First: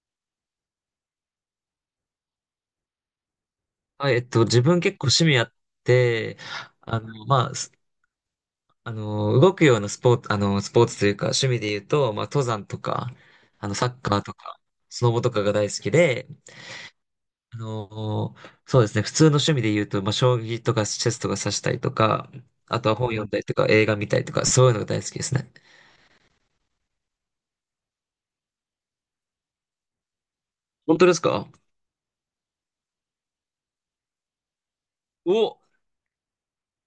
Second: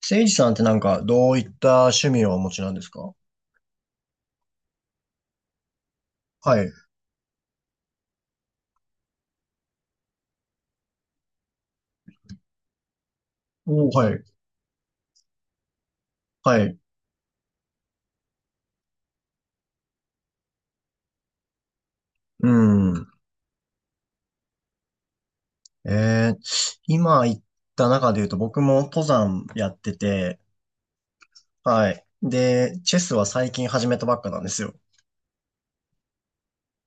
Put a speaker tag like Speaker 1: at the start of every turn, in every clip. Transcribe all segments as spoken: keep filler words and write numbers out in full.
Speaker 1: せいじさんって、なんかどういった趣味をお持ちなんですか？
Speaker 2: はい、えっと、自分結構趣味あって、
Speaker 1: はい。
Speaker 2: あの、まあ、すあの、動くようなスポーツ、あの、スポーツというか、趣味で言うと、まあ、登山とか、あの、サ
Speaker 1: おー、
Speaker 2: ッ
Speaker 1: は
Speaker 2: カーと
Speaker 1: い。
Speaker 2: か、スノボとかが大好きで、
Speaker 1: はい。
Speaker 2: あの、そうですね、普通の趣味で言うと、まあ、将棋とかチェスとか指したりとか、
Speaker 1: う
Speaker 2: あとは
Speaker 1: ん。
Speaker 2: 本読んだりとか、映画見たりとか、そういうのが大好きですね。
Speaker 1: えー、今言った中で言うと、僕も登山やってて、
Speaker 2: 本当ですか？
Speaker 1: はい。で、チェスは最近始めたばっかなんですよ。
Speaker 2: お、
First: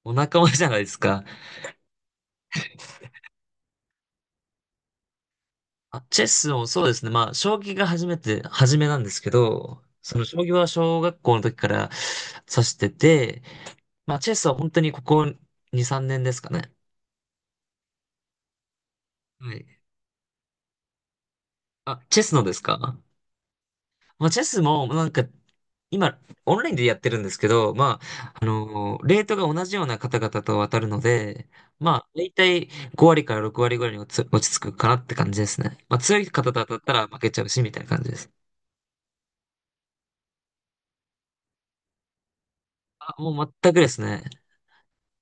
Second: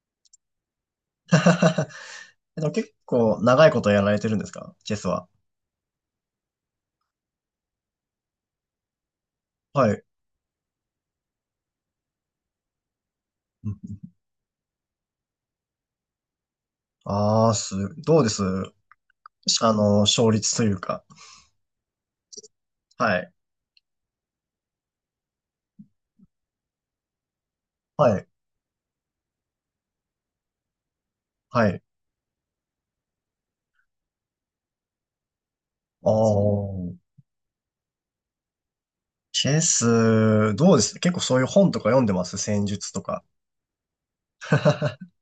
Speaker 2: お仲間じゃないですか。
Speaker 1: でも結構長いことやられてるんですか、チェスは？
Speaker 2: あ、チェスをそうですね。まあ、将棋が初めて、初めなんですけど、
Speaker 1: はい。
Speaker 2: その将棋は小学校の時から指してて、まあ、チェスは本当にここに、さんねんですかね。
Speaker 1: ああー、す、どうです
Speaker 2: は
Speaker 1: し
Speaker 2: い。
Speaker 1: あの、勝率というか？
Speaker 2: あ、チェスのですか？
Speaker 1: はい。
Speaker 2: まあ、チェスもなんか、今、オンラインでやってるんですけど、ま
Speaker 1: はい。
Speaker 2: あ、あのーレートが同じような方々と渡るので、
Speaker 1: はい。
Speaker 2: まあ、だいたいご割からろく割ぐらいに落ち落ち着くかなって感じですね。まあ、
Speaker 1: あ
Speaker 2: 強い方と当たった
Speaker 1: あ、
Speaker 2: ら負けちゃうし、みたいな感じです。
Speaker 1: チェス、どうです？結構そういう本とか読んでます？戦術と
Speaker 2: あ、
Speaker 1: か？
Speaker 2: もう全くですね。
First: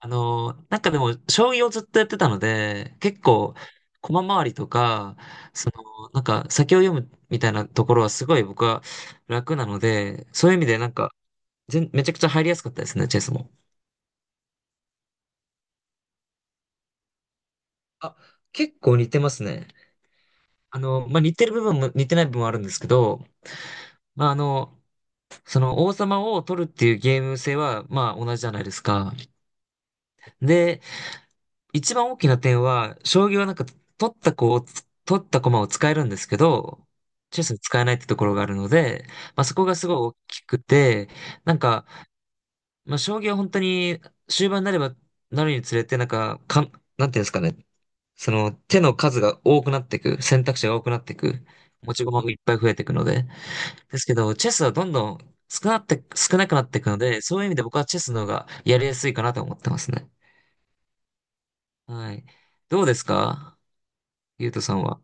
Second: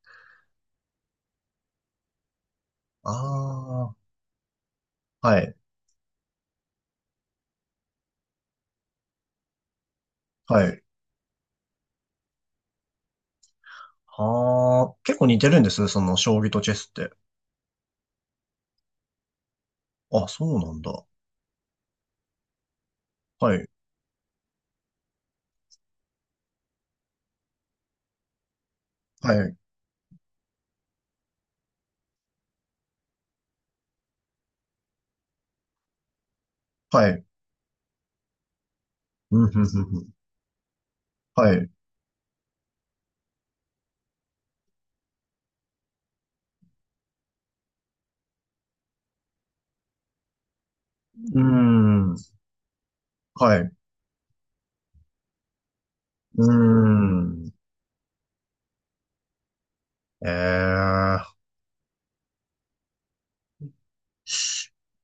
Speaker 2: あの、なんかでも、将棋をずっとやってたので、
Speaker 1: あ
Speaker 2: 結構、
Speaker 1: あ、
Speaker 2: 駒回りとか、
Speaker 1: はい、
Speaker 2: その、なんか、先を読むみたいなところはすごい僕は楽なので、そういう意味
Speaker 1: は
Speaker 2: で
Speaker 1: い。
Speaker 2: なんか、全めちゃくちゃ入りやすかったですね、チェスも。
Speaker 1: ああ、結構似てるんです、その将棋とチェスって。
Speaker 2: あ、結構似てますね。
Speaker 1: あ、そうな
Speaker 2: あ
Speaker 1: んだ。
Speaker 2: の、まあ、似てる部分も似てない部分もあるんですけど、
Speaker 1: はい、
Speaker 2: まあ、あの、その王様を取るっていうゲーム性は、まあ、同じじゃないですか。
Speaker 1: はい、
Speaker 2: で、一番大きな点は、将棋はなんか、取った子をつ、取った駒を使えるんですけど、
Speaker 1: はい。
Speaker 2: チェスは使えないってところがあるので、
Speaker 1: う
Speaker 2: まあ
Speaker 1: ん、
Speaker 2: そ
Speaker 1: ふん
Speaker 2: こが
Speaker 1: ふん
Speaker 2: すごい
Speaker 1: ふん。
Speaker 2: 大きくて、
Speaker 1: は
Speaker 2: な
Speaker 1: い。
Speaker 2: ん
Speaker 1: う
Speaker 2: か、まあ将棋は本当に終盤になればなるにつれて、なんか、かん、なんていうんですかね、その手の数が多くなっていく、選択肢が多くなってい
Speaker 1: ー
Speaker 2: く、持ち
Speaker 1: ん、
Speaker 2: 駒もいっぱい増えていくので、
Speaker 1: はい。う
Speaker 2: ですけど、チェスはどんどん少なって、少
Speaker 1: ー
Speaker 2: なくなっていくので、そういう意
Speaker 1: ん。
Speaker 2: 味で僕はチェスの方がやりやすいかなと思ってますね。
Speaker 1: ええ、
Speaker 2: はい。どうですか、ゆうとさんは？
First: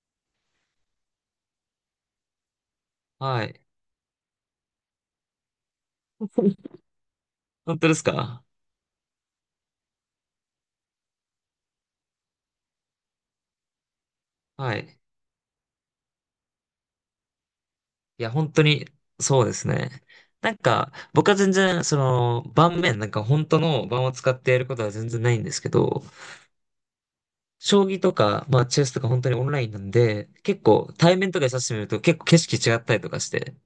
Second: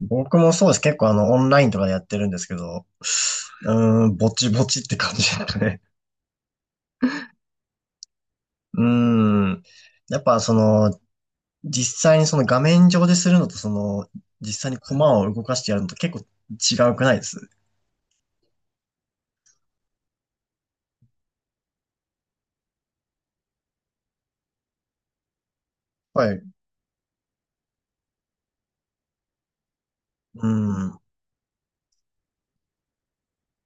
Speaker 1: 僕もそうです。結構あの、オンラインとかでやってるんですけど、
Speaker 2: はい。
Speaker 1: うーん、ぼちぼちって感じですかね。
Speaker 2: 本当ですか？
Speaker 1: うーん。やっぱその、実際にその画面上でするのと、その、実際
Speaker 2: は
Speaker 1: に
Speaker 2: い。
Speaker 1: 駒を動かしてやるのと結構違うくないです？
Speaker 2: いや、本当に、そうですね。なんか、僕は全然、その、盤面、なんか本当の盤を使ってやることは全然ないんですけど、
Speaker 1: はい。
Speaker 2: 将棋とか、まあ、チェスとか本当にオンラインなんで、
Speaker 1: う
Speaker 2: 結構、
Speaker 1: ん。
Speaker 2: 対面とかで指してみると結構景色違ったりとかして、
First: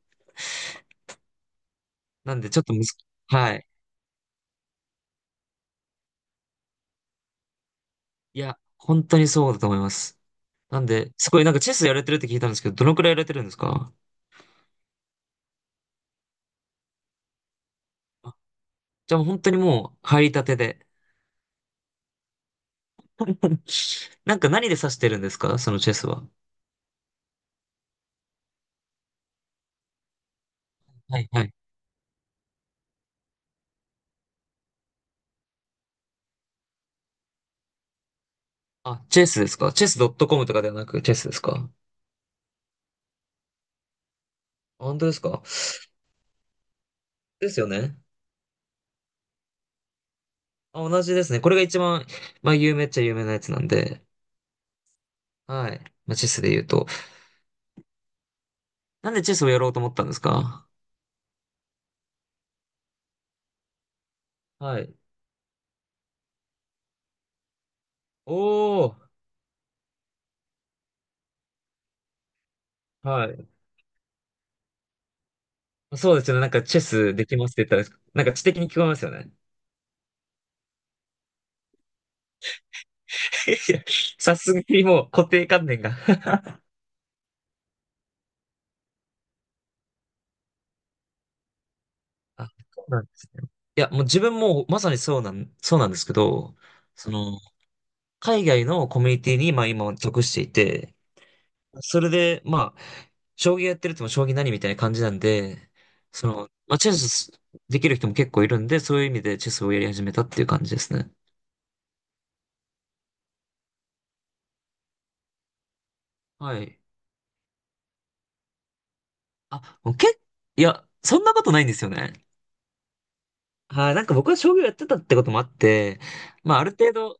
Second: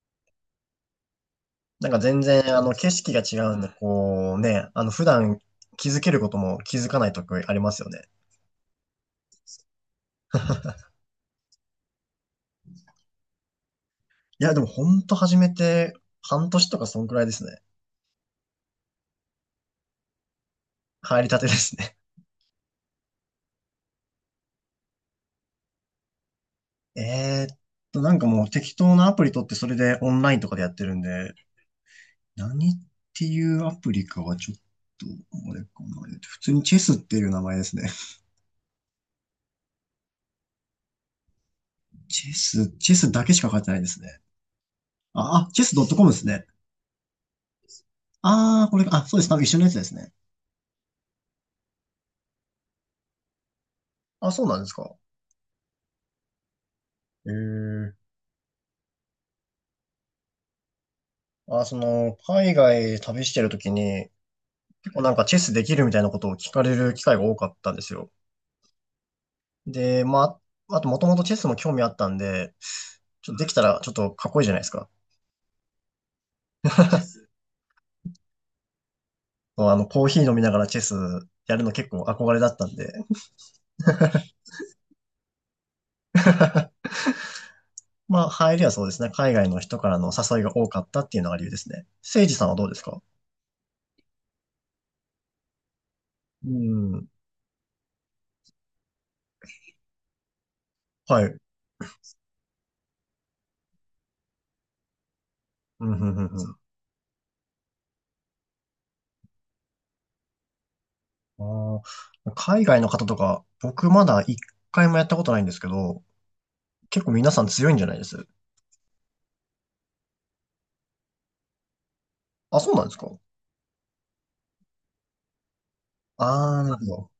Speaker 1: なんか全
Speaker 2: なんで
Speaker 1: 然、
Speaker 2: ち
Speaker 1: あ
Speaker 2: ょっ
Speaker 1: の、
Speaker 2: とむ
Speaker 1: 景
Speaker 2: ず、
Speaker 1: 色が違
Speaker 2: は
Speaker 1: うん
Speaker 2: い。
Speaker 1: で、こうね、あの、普段気づけることも気づかないとこありますよね。
Speaker 2: いや、本当にそうだと思います。なんで、すごい、なんかチェスやれてるって聞いたんですけど、どのくらいやれてるんですか？
Speaker 1: いや、でもほんと始めてはんとしとかそんくらいですね。
Speaker 2: じゃあ本当にもう、入りたてで。
Speaker 1: 入りたてですね。
Speaker 2: なんか何で指してるんですか、そのチェスは？
Speaker 1: えーっと、なんかもう適当なアプリ取って、それでオンラインとかでやってるん
Speaker 2: はい
Speaker 1: で、
Speaker 2: はい。
Speaker 1: 何っていうアプリかはちょっと、あれかな。えっと普通にチェスっていう名前ですね。
Speaker 2: あ、チェスですか？チェスドットコムとかではなくチェスですか？あ
Speaker 1: チェス、チェスだけしか書いてないですね。
Speaker 2: 本当ですか？
Speaker 1: あ、あチェスドットコム ですね。
Speaker 2: ですよね。
Speaker 1: あー、これ、あ、そうです。なんか一緒のやつですね。
Speaker 2: あ、同じですね。これが一番、まあ、有名っちゃ有名なやつなんで。
Speaker 1: あ、そうなんですか。
Speaker 2: はい。まあ、チェスで言うと。
Speaker 1: えー、
Speaker 2: なんでチェスをやろうと思ったんですか？
Speaker 1: あ、その、海外旅してるときに、
Speaker 2: は
Speaker 1: 結
Speaker 2: い。
Speaker 1: 構なんかチェスできるみたいなことを聞かれる機会が多かったんですよ。
Speaker 2: おー。
Speaker 1: で、まあ、あと、もともとチェスも興味あったんで、ち
Speaker 2: は
Speaker 1: ょっとで
Speaker 2: い。
Speaker 1: きたらちょっとかっこいいじゃないですか。
Speaker 2: そうですよね。なんかチェスできますって言ったら、なんか知的に聞こえますよね。
Speaker 1: まあの、コーヒー飲みながらチェスやるの結構憧れだったんで、
Speaker 2: いや、さすがにもう固定観念が。
Speaker 1: まあ、入りはそうですね。海外の人からの誘いが多かったっていうのが理由ですね。せいじさ
Speaker 2: あ、
Speaker 1: んはどうです
Speaker 2: そうな
Speaker 1: か？
Speaker 2: んですね。いや、もう自分もまさにそうなん、そうなんですけ
Speaker 1: う
Speaker 2: ど、
Speaker 1: ん。
Speaker 2: その、海外のコミュニティに、まあ今属していて、
Speaker 1: はい。
Speaker 2: それで、まあ、将棋やってるとも将棋何みたいな感じなんで、
Speaker 1: うん、うん、うん、
Speaker 2: そ
Speaker 1: う
Speaker 2: の、
Speaker 1: ん。
Speaker 2: まあチェスできる人も結構いるんで、そういう意味でチェスをやり始めたっていう感じですね。
Speaker 1: あー、海外の方とか、僕まだ一回もやったことないんですけど、
Speaker 2: はい。
Speaker 1: 結構皆さん強いんじゃないです？
Speaker 2: あ、もうけっ、いや、そんなことないんですよね。
Speaker 1: あ、そうなんですか？
Speaker 2: はい、なんか僕は将棋をやってたってこともあって、まあ
Speaker 1: ああ、
Speaker 2: あ
Speaker 1: な
Speaker 2: る
Speaker 1: るほ
Speaker 2: 程
Speaker 1: ど。
Speaker 2: 度、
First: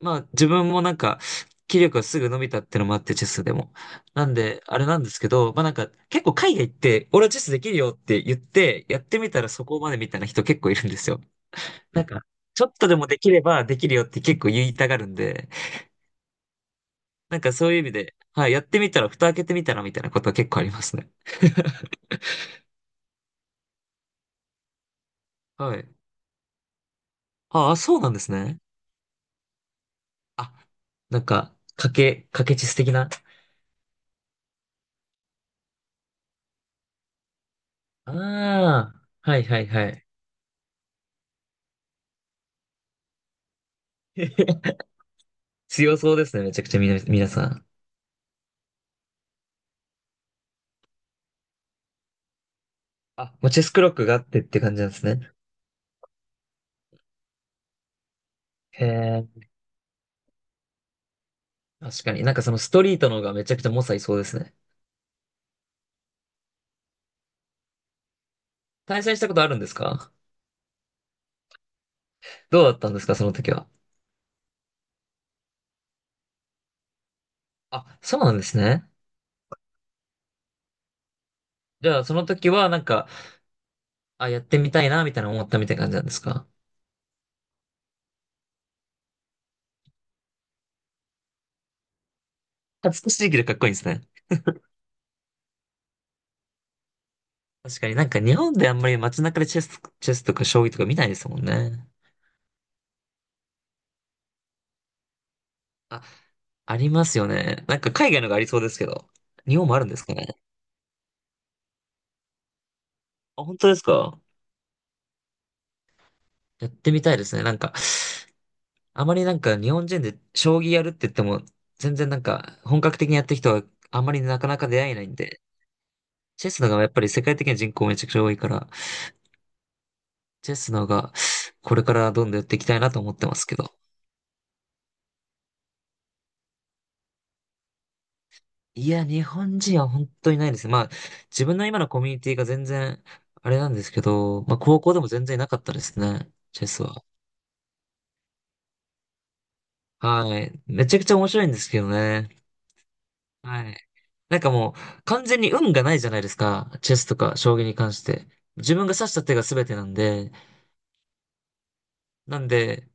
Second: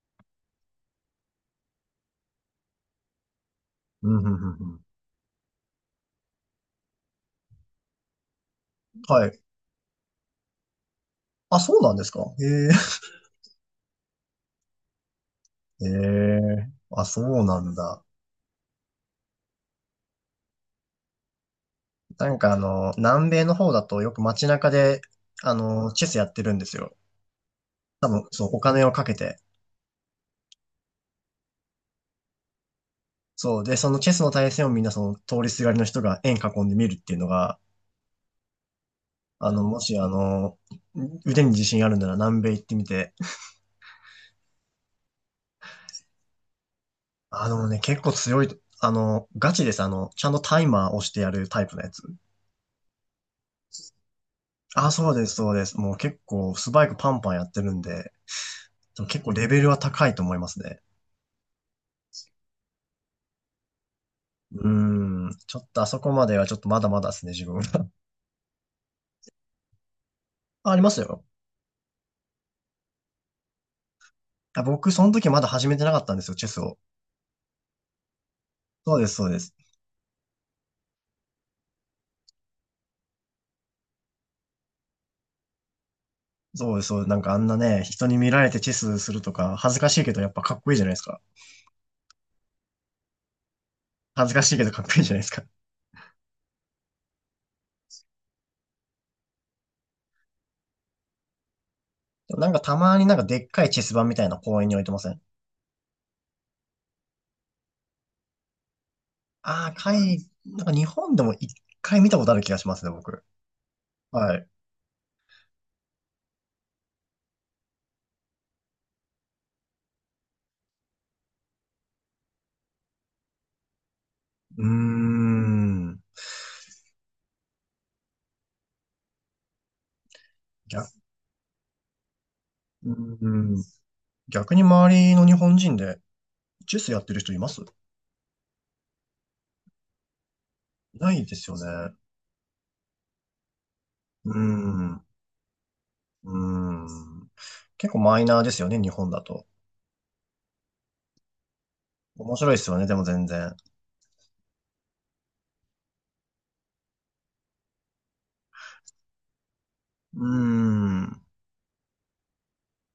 Speaker 2: まあ自分もなんか、気力がすぐ伸びたってのもあって、チェスでも。
Speaker 1: うん、うん、
Speaker 2: な
Speaker 1: う
Speaker 2: ん
Speaker 1: ん、
Speaker 2: で、
Speaker 1: う
Speaker 2: あ
Speaker 1: ん。
Speaker 2: れなんですけど、まあなんか、結構海外行って、俺はチェスできるよって言って、やって
Speaker 1: は
Speaker 2: み
Speaker 1: い。
Speaker 2: たらそこまでみたいな人結構いるんですよ。
Speaker 1: あ、そうなん
Speaker 2: な
Speaker 1: で
Speaker 2: ん
Speaker 1: すか？
Speaker 2: か、ちょ
Speaker 1: へ
Speaker 2: っとでもできればできるよって結構言いたがるんで、
Speaker 1: え。へえ。あ、そ
Speaker 2: なん
Speaker 1: う
Speaker 2: か
Speaker 1: な
Speaker 2: そう
Speaker 1: ん
Speaker 2: いう意味
Speaker 1: だ。
Speaker 2: で、はい、やってみたら、蓋開けてみたらみたいなことは結構ありますね。
Speaker 1: なんかあの、南米の方だとよく街中で、あ
Speaker 2: はい。
Speaker 1: の、チェスやってるんですよ。
Speaker 2: ああ、そう
Speaker 1: 多
Speaker 2: なんで
Speaker 1: 分、
Speaker 2: す
Speaker 1: そう、
Speaker 2: ね。
Speaker 1: お金をかけて。
Speaker 2: あ、なんか、賭け、賭けチェス的な。
Speaker 1: そう。で、そのチェスの対戦を、みんなその通りすがりの人が円囲んで見るっていうのが、
Speaker 2: ああ、はい
Speaker 1: あ
Speaker 2: は
Speaker 1: の、
Speaker 2: い
Speaker 1: も
Speaker 2: は
Speaker 1: し
Speaker 2: い。
Speaker 1: あの、腕に自信あるなら南米行ってみて。
Speaker 2: 強そうですね、めちゃくちゃみな、皆さ
Speaker 1: あ
Speaker 2: ん。
Speaker 1: のね、結構強い、あの、ガチです。あの、ちゃんとタイマー押してやるタイプのやつ。
Speaker 2: あ、もうチェスクロックがあってって感じな
Speaker 1: あ、
Speaker 2: んです
Speaker 1: そうで
Speaker 2: ね。
Speaker 1: す、そうです。もう結構スパイクパンパンやってるんで、
Speaker 2: へ
Speaker 1: でも結
Speaker 2: え、
Speaker 1: 構レベルは高いと思いますね。
Speaker 2: 確かに。なんかそのストリートの方がめちゃくちゃ猛者いそうですね。
Speaker 1: うーん。ちょっとあそこまではちょっとまだまだですね、自分。
Speaker 2: 対戦したことあるんですか？
Speaker 1: あ、ありますよ。
Speaker 2: どうだったんですか、その時は？
Speaker 1: あ、僕、その時まだ始めてなかったんですよ、チェスを。
Speaker 2: あ、そうなんですね。
Speaker 1: そうです、そうです。
Speaker 2: じゃあその時はなんか、あ、やってみたいな、みたいな思ったみたいな感じなんですか？
Speaker 1: そうです、そうです。なんかあんなね、人に見られてチェスするとか、恥ずかしいけどやっぱかっこいいじゃないですか。
Speaker 2: 恥ずかしいけどかっこいいですね。
Speaker 1: 恥ずかしいけどかっこいいじゃないですか。
Speaker 2: 確かになんか日本であんまり街中でチェス、チェスとか将棋とか見ないですもんね。
Speaker 1: でもなんかたまに、なんかでっかいチェス盤みたいな、公園に置いてません？
Speaker 2: あ、ありますよね。なんか海外のがありそうですけど。日本
Speaker 1: あ
Speaker 2: もあ
Speaker 1: あー、
Speaker 2: るんですか
Speaker 1: 海、
Speaker 2: ね？
Speaker 1: なんか日本でも一回見たことある気がしますね、僕。
Speaker 2: あ、本当ですか？
Speaker 1: はい。う
Speaker 2: やってみたいですね。なんか、あまりなんか日本人で将棋やるって言っても、全然なんか本格的にやってる人はあんまりなかな
Speaker 1: ー
Speaker 2: か出会えないんで、
Speaker 1: ん。
Speaker 2: チェスの方がやっぱり世界的な人口めちゃくちゃ多いから、チェスの方がこれからどんどんやっていきたい
Speaker 1: う
Speaker 2: なと思ってます
Speaker 1: ん。
Speaker 2: けど。
Speaker 1: 逆に周りの日本人で、チェスやってる人いますい？
Speaker 2: いや、日本人は本当にないですね。まあ、
Speaker 1: ないで
Speaker 2: 自
Speaker 1: すよ
Speaker 2: 分の今の
Speaker 1: ね。
Speaker 2: コミュニティが全然あれなんですけ
Speaker 1: う
Speaker 2: ど、まあ高校で
Speaker 1: ん。
Speaker 2: も全然いなかったですね、
Speaker 1: う
Speaker 2: チェス
Speaker 1: ん。
Speaker 2: は。
Speaker 1: 結構マイナーですよね、日本だと。
Speaker 2: はい。めちゃくちゃ面白いんですけどね。
Speaker 1: 面白いですよね、でも全然。
Speaker 2: はい。なんかもう、完全に運がないじゃないですか。チェスとか将棋に関して。自分が指した手が全てなん
Speaker 1: う
Speaker 2: で、
Speaker 1: ん。は
Speaker 2: なんで、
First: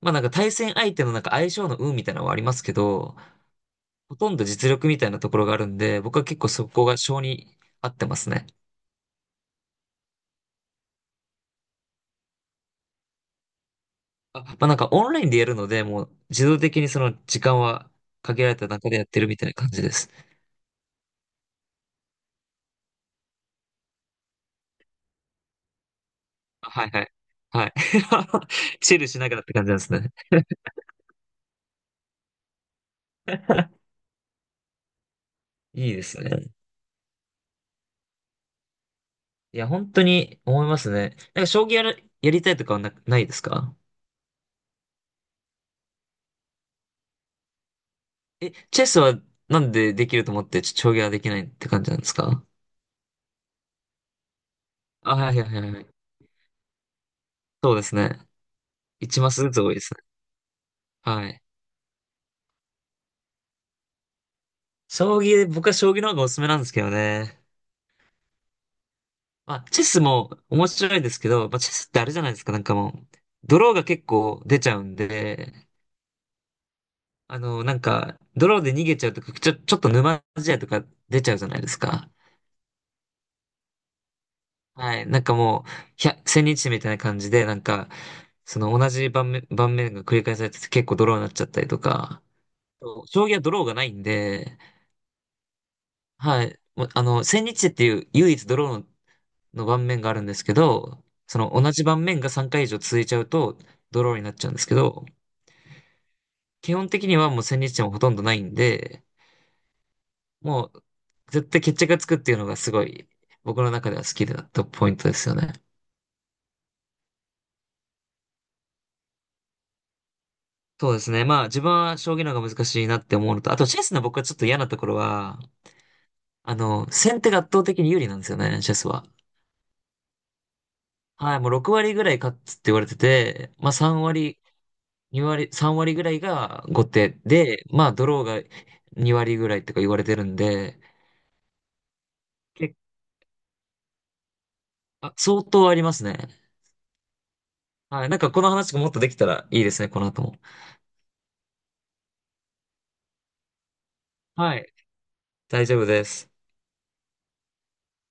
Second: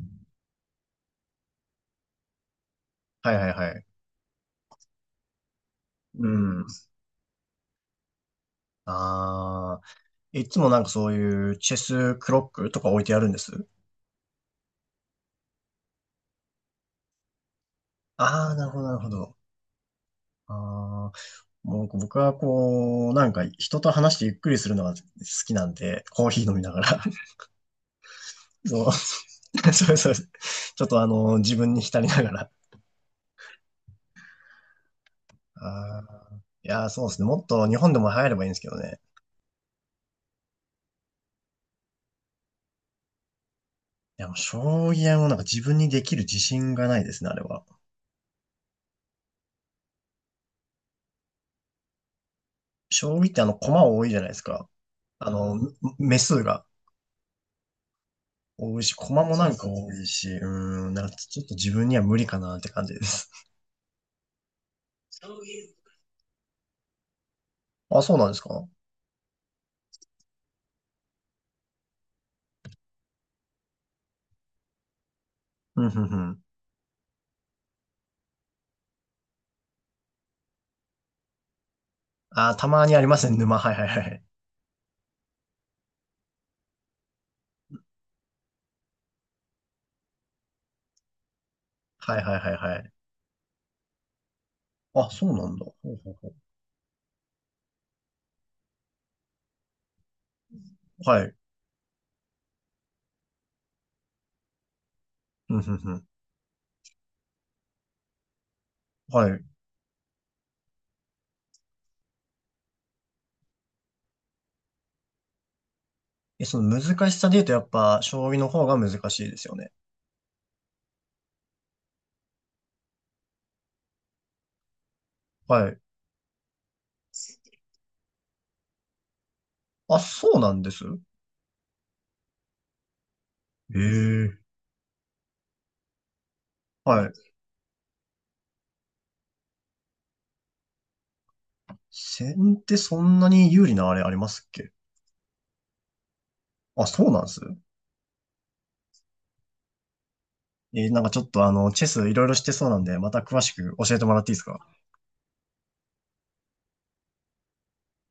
Speaker 2: まあなんか対戦相手のなんか相性の運みたいなのはありますけど、
Speaker 1: いはいはい。
Speaker 2: ほとんど実力みたいなところがあるんで、僕は
Speaker 1: う
Speaker 2: 結構
Speaker 1: ん。
Speaker 2: そこが性に合ってますね。
Speaker 1: ああ。いつもなんかそういうチェスクロックとか置いてあるんです？
Speaker 2: あ、まあなんかオンラインでやるので、もう自動的にその時間は限ら
Speaker 1: ああ、
Speaker 2: れ
Speaker 1: な
Speaker 2: た
Speaker 1: るほど、
Speaker 2: 中
Speaker 1: な
Speaker 2: で
Speaker 1: る
Speaker 2: やっ
Speaker 1: ほ
Speaker 2: てる
Speaker 1: ど。
Speaker 2: みたいな感じです。
Speaker 1: ああ、もう僕はこう、なんか人と話してゆっくりするのが好きなんで、コーヒー飲み
Speaker 2: あ
Speaker 1: なが
Speaker 2: はい
Speaker 1: ら。
Speaker 2: はい。はい。
Speaker 1: そう。
Speaker 2: チルしながらって感じ なんです
Speaker 1: そうそ
Speaker 2: ね。
Speaker 1: う。ちょっとあの、自分に浸りながら。
Speaker 2: いいで
Speaker 1: あ
Speaker 2: すね。
Speaker 1: ーいやー、そうですね。もっと日本でも流行ればいいんですけどね。
Speaker 2: いや、本当に思いますね。なんか、将棋やる、やりたいとかはな、ないですか？
Speaker 1: いや、もう将棋はもうなんか自分にできる自信がないですね、あれは。
Speaker 2: え、チェスはなんでできると思って、ちょ将棋はできないって感じなんですか。
Speaker 1: 将棋ってあの、駒多いじゃないですか。
Speaker 2: あ、
Speaker 1: あ
Speaker 2: はいはい
Speaker 1: の、
Speaker 2: はいはい。
Speaker 1: 目数が
Speaker 2: そうですね。
Speaker 1: 多いし、
Speaker 2: 一
Speaker 1: 駒
Speaker 2: マ
Speaker 1: も
Speaker 2: ス
Speaker 1: な
Speaker 2: ず
Speaker 1: ん
Speaker 2: つ
Speaker 1: か
Speaker 2: 多いで
Speaker 1: 多
Speaker 2: すね。
Speaker 1: いし、うーん、なんか
Speaker 2: は
Speaker 1: ち
Speaker 2: い。
Speaker 1: ょっと自分には無理かなって感じです。
Speaker 2: 将棋、僕は将棋の方がおすすめなんですけどね。
Speaker 1: あ、そうなんですか？
Speaker 2: まあ、チェスも面白いですけど、まあ、チェスってあれじゃないですか、なんかもう、ドローが結構出ちゃうんで、
Speaker 1: うん、うん、うん。
Speaker 2: あの、なんか、ドローで逃げちゃうとか、ちょ、ちょっと沼地やとか出ちゃうじゃないですか。
Speaker 1: あー、たまにありますね、沼。はいはいはい。
Speaker 2: はい。なんかもう、ひゃ、千日みたいな感じで、なんか、その同じ盤面、盤面が繰り返されてて結構ドローになっちゃったりと
Speaker 1: は
Speaker 2: か、
Speaker 1: いはいはいはい。
Speaker 2: そう将棋はドローがないんで、
Speaker 1: あ、そうなんだ。ほうほうほう。
Speaker 2: はい。もうあの、千日っていう唯一ドローの、の盤面があるんですけど、
Speaker 1: はい。
Speaker 2: その同じ盤面がさんかい以上続いちゃうとドローになっちゃうんですけど、
Speaker 1: うん、うん、うん。
Speaker 2: 基本的にはもう千日もほとんどないんで、
Speaker 1: はい。
Speaker 2: もう絶対決着がつくっていうのがすごい僕の中では好きだったポイントですよね。
Speaker 1: え、その難しさで言うとやっぱ、将棋の方が難しいですよね。
Speaker 2: そうですね。まあ、自分は将棋の方が難しいなって思うのと、あとチェスの僕はちょっと嫌なところは、
Speaker 1: はい。
Speaker 2: あの、先手が圧倒的に有利なんですよね、チェスは。
Speaker 1: あ、そうなんです。
Speaker 2: はい、もうろく割ぐらい勝つって言われてて、まあ
Speaker 1: え
Speaker 2: さん
Speaker 1: え。
Speaker 2: 割、に割、さん割ぐらいが後
Speaker 1: は
Speaker 2: 手
Speaker 1: い。
Speaker 2: で、まあドローがに割ぐらいとか言われてるんで、
Speaker 1: 先手
Speaker 2: 結
Speaker 1: そんなに有利なあれありますっけ？
Speaker 2: あ、相当ありますね。
Speaker 1: あ、そうなんです。
Speaker 2: はい、なんかこの話がもっとできたらいいですね、この後も。
Speaker 1: えーなんかちょっとあの、チェスいろいろしてそうなんで、また詳しく教えてもらっていいです
Speaker 2: は
Speaker 1: か？
Speaker 2: い、大丈夫です。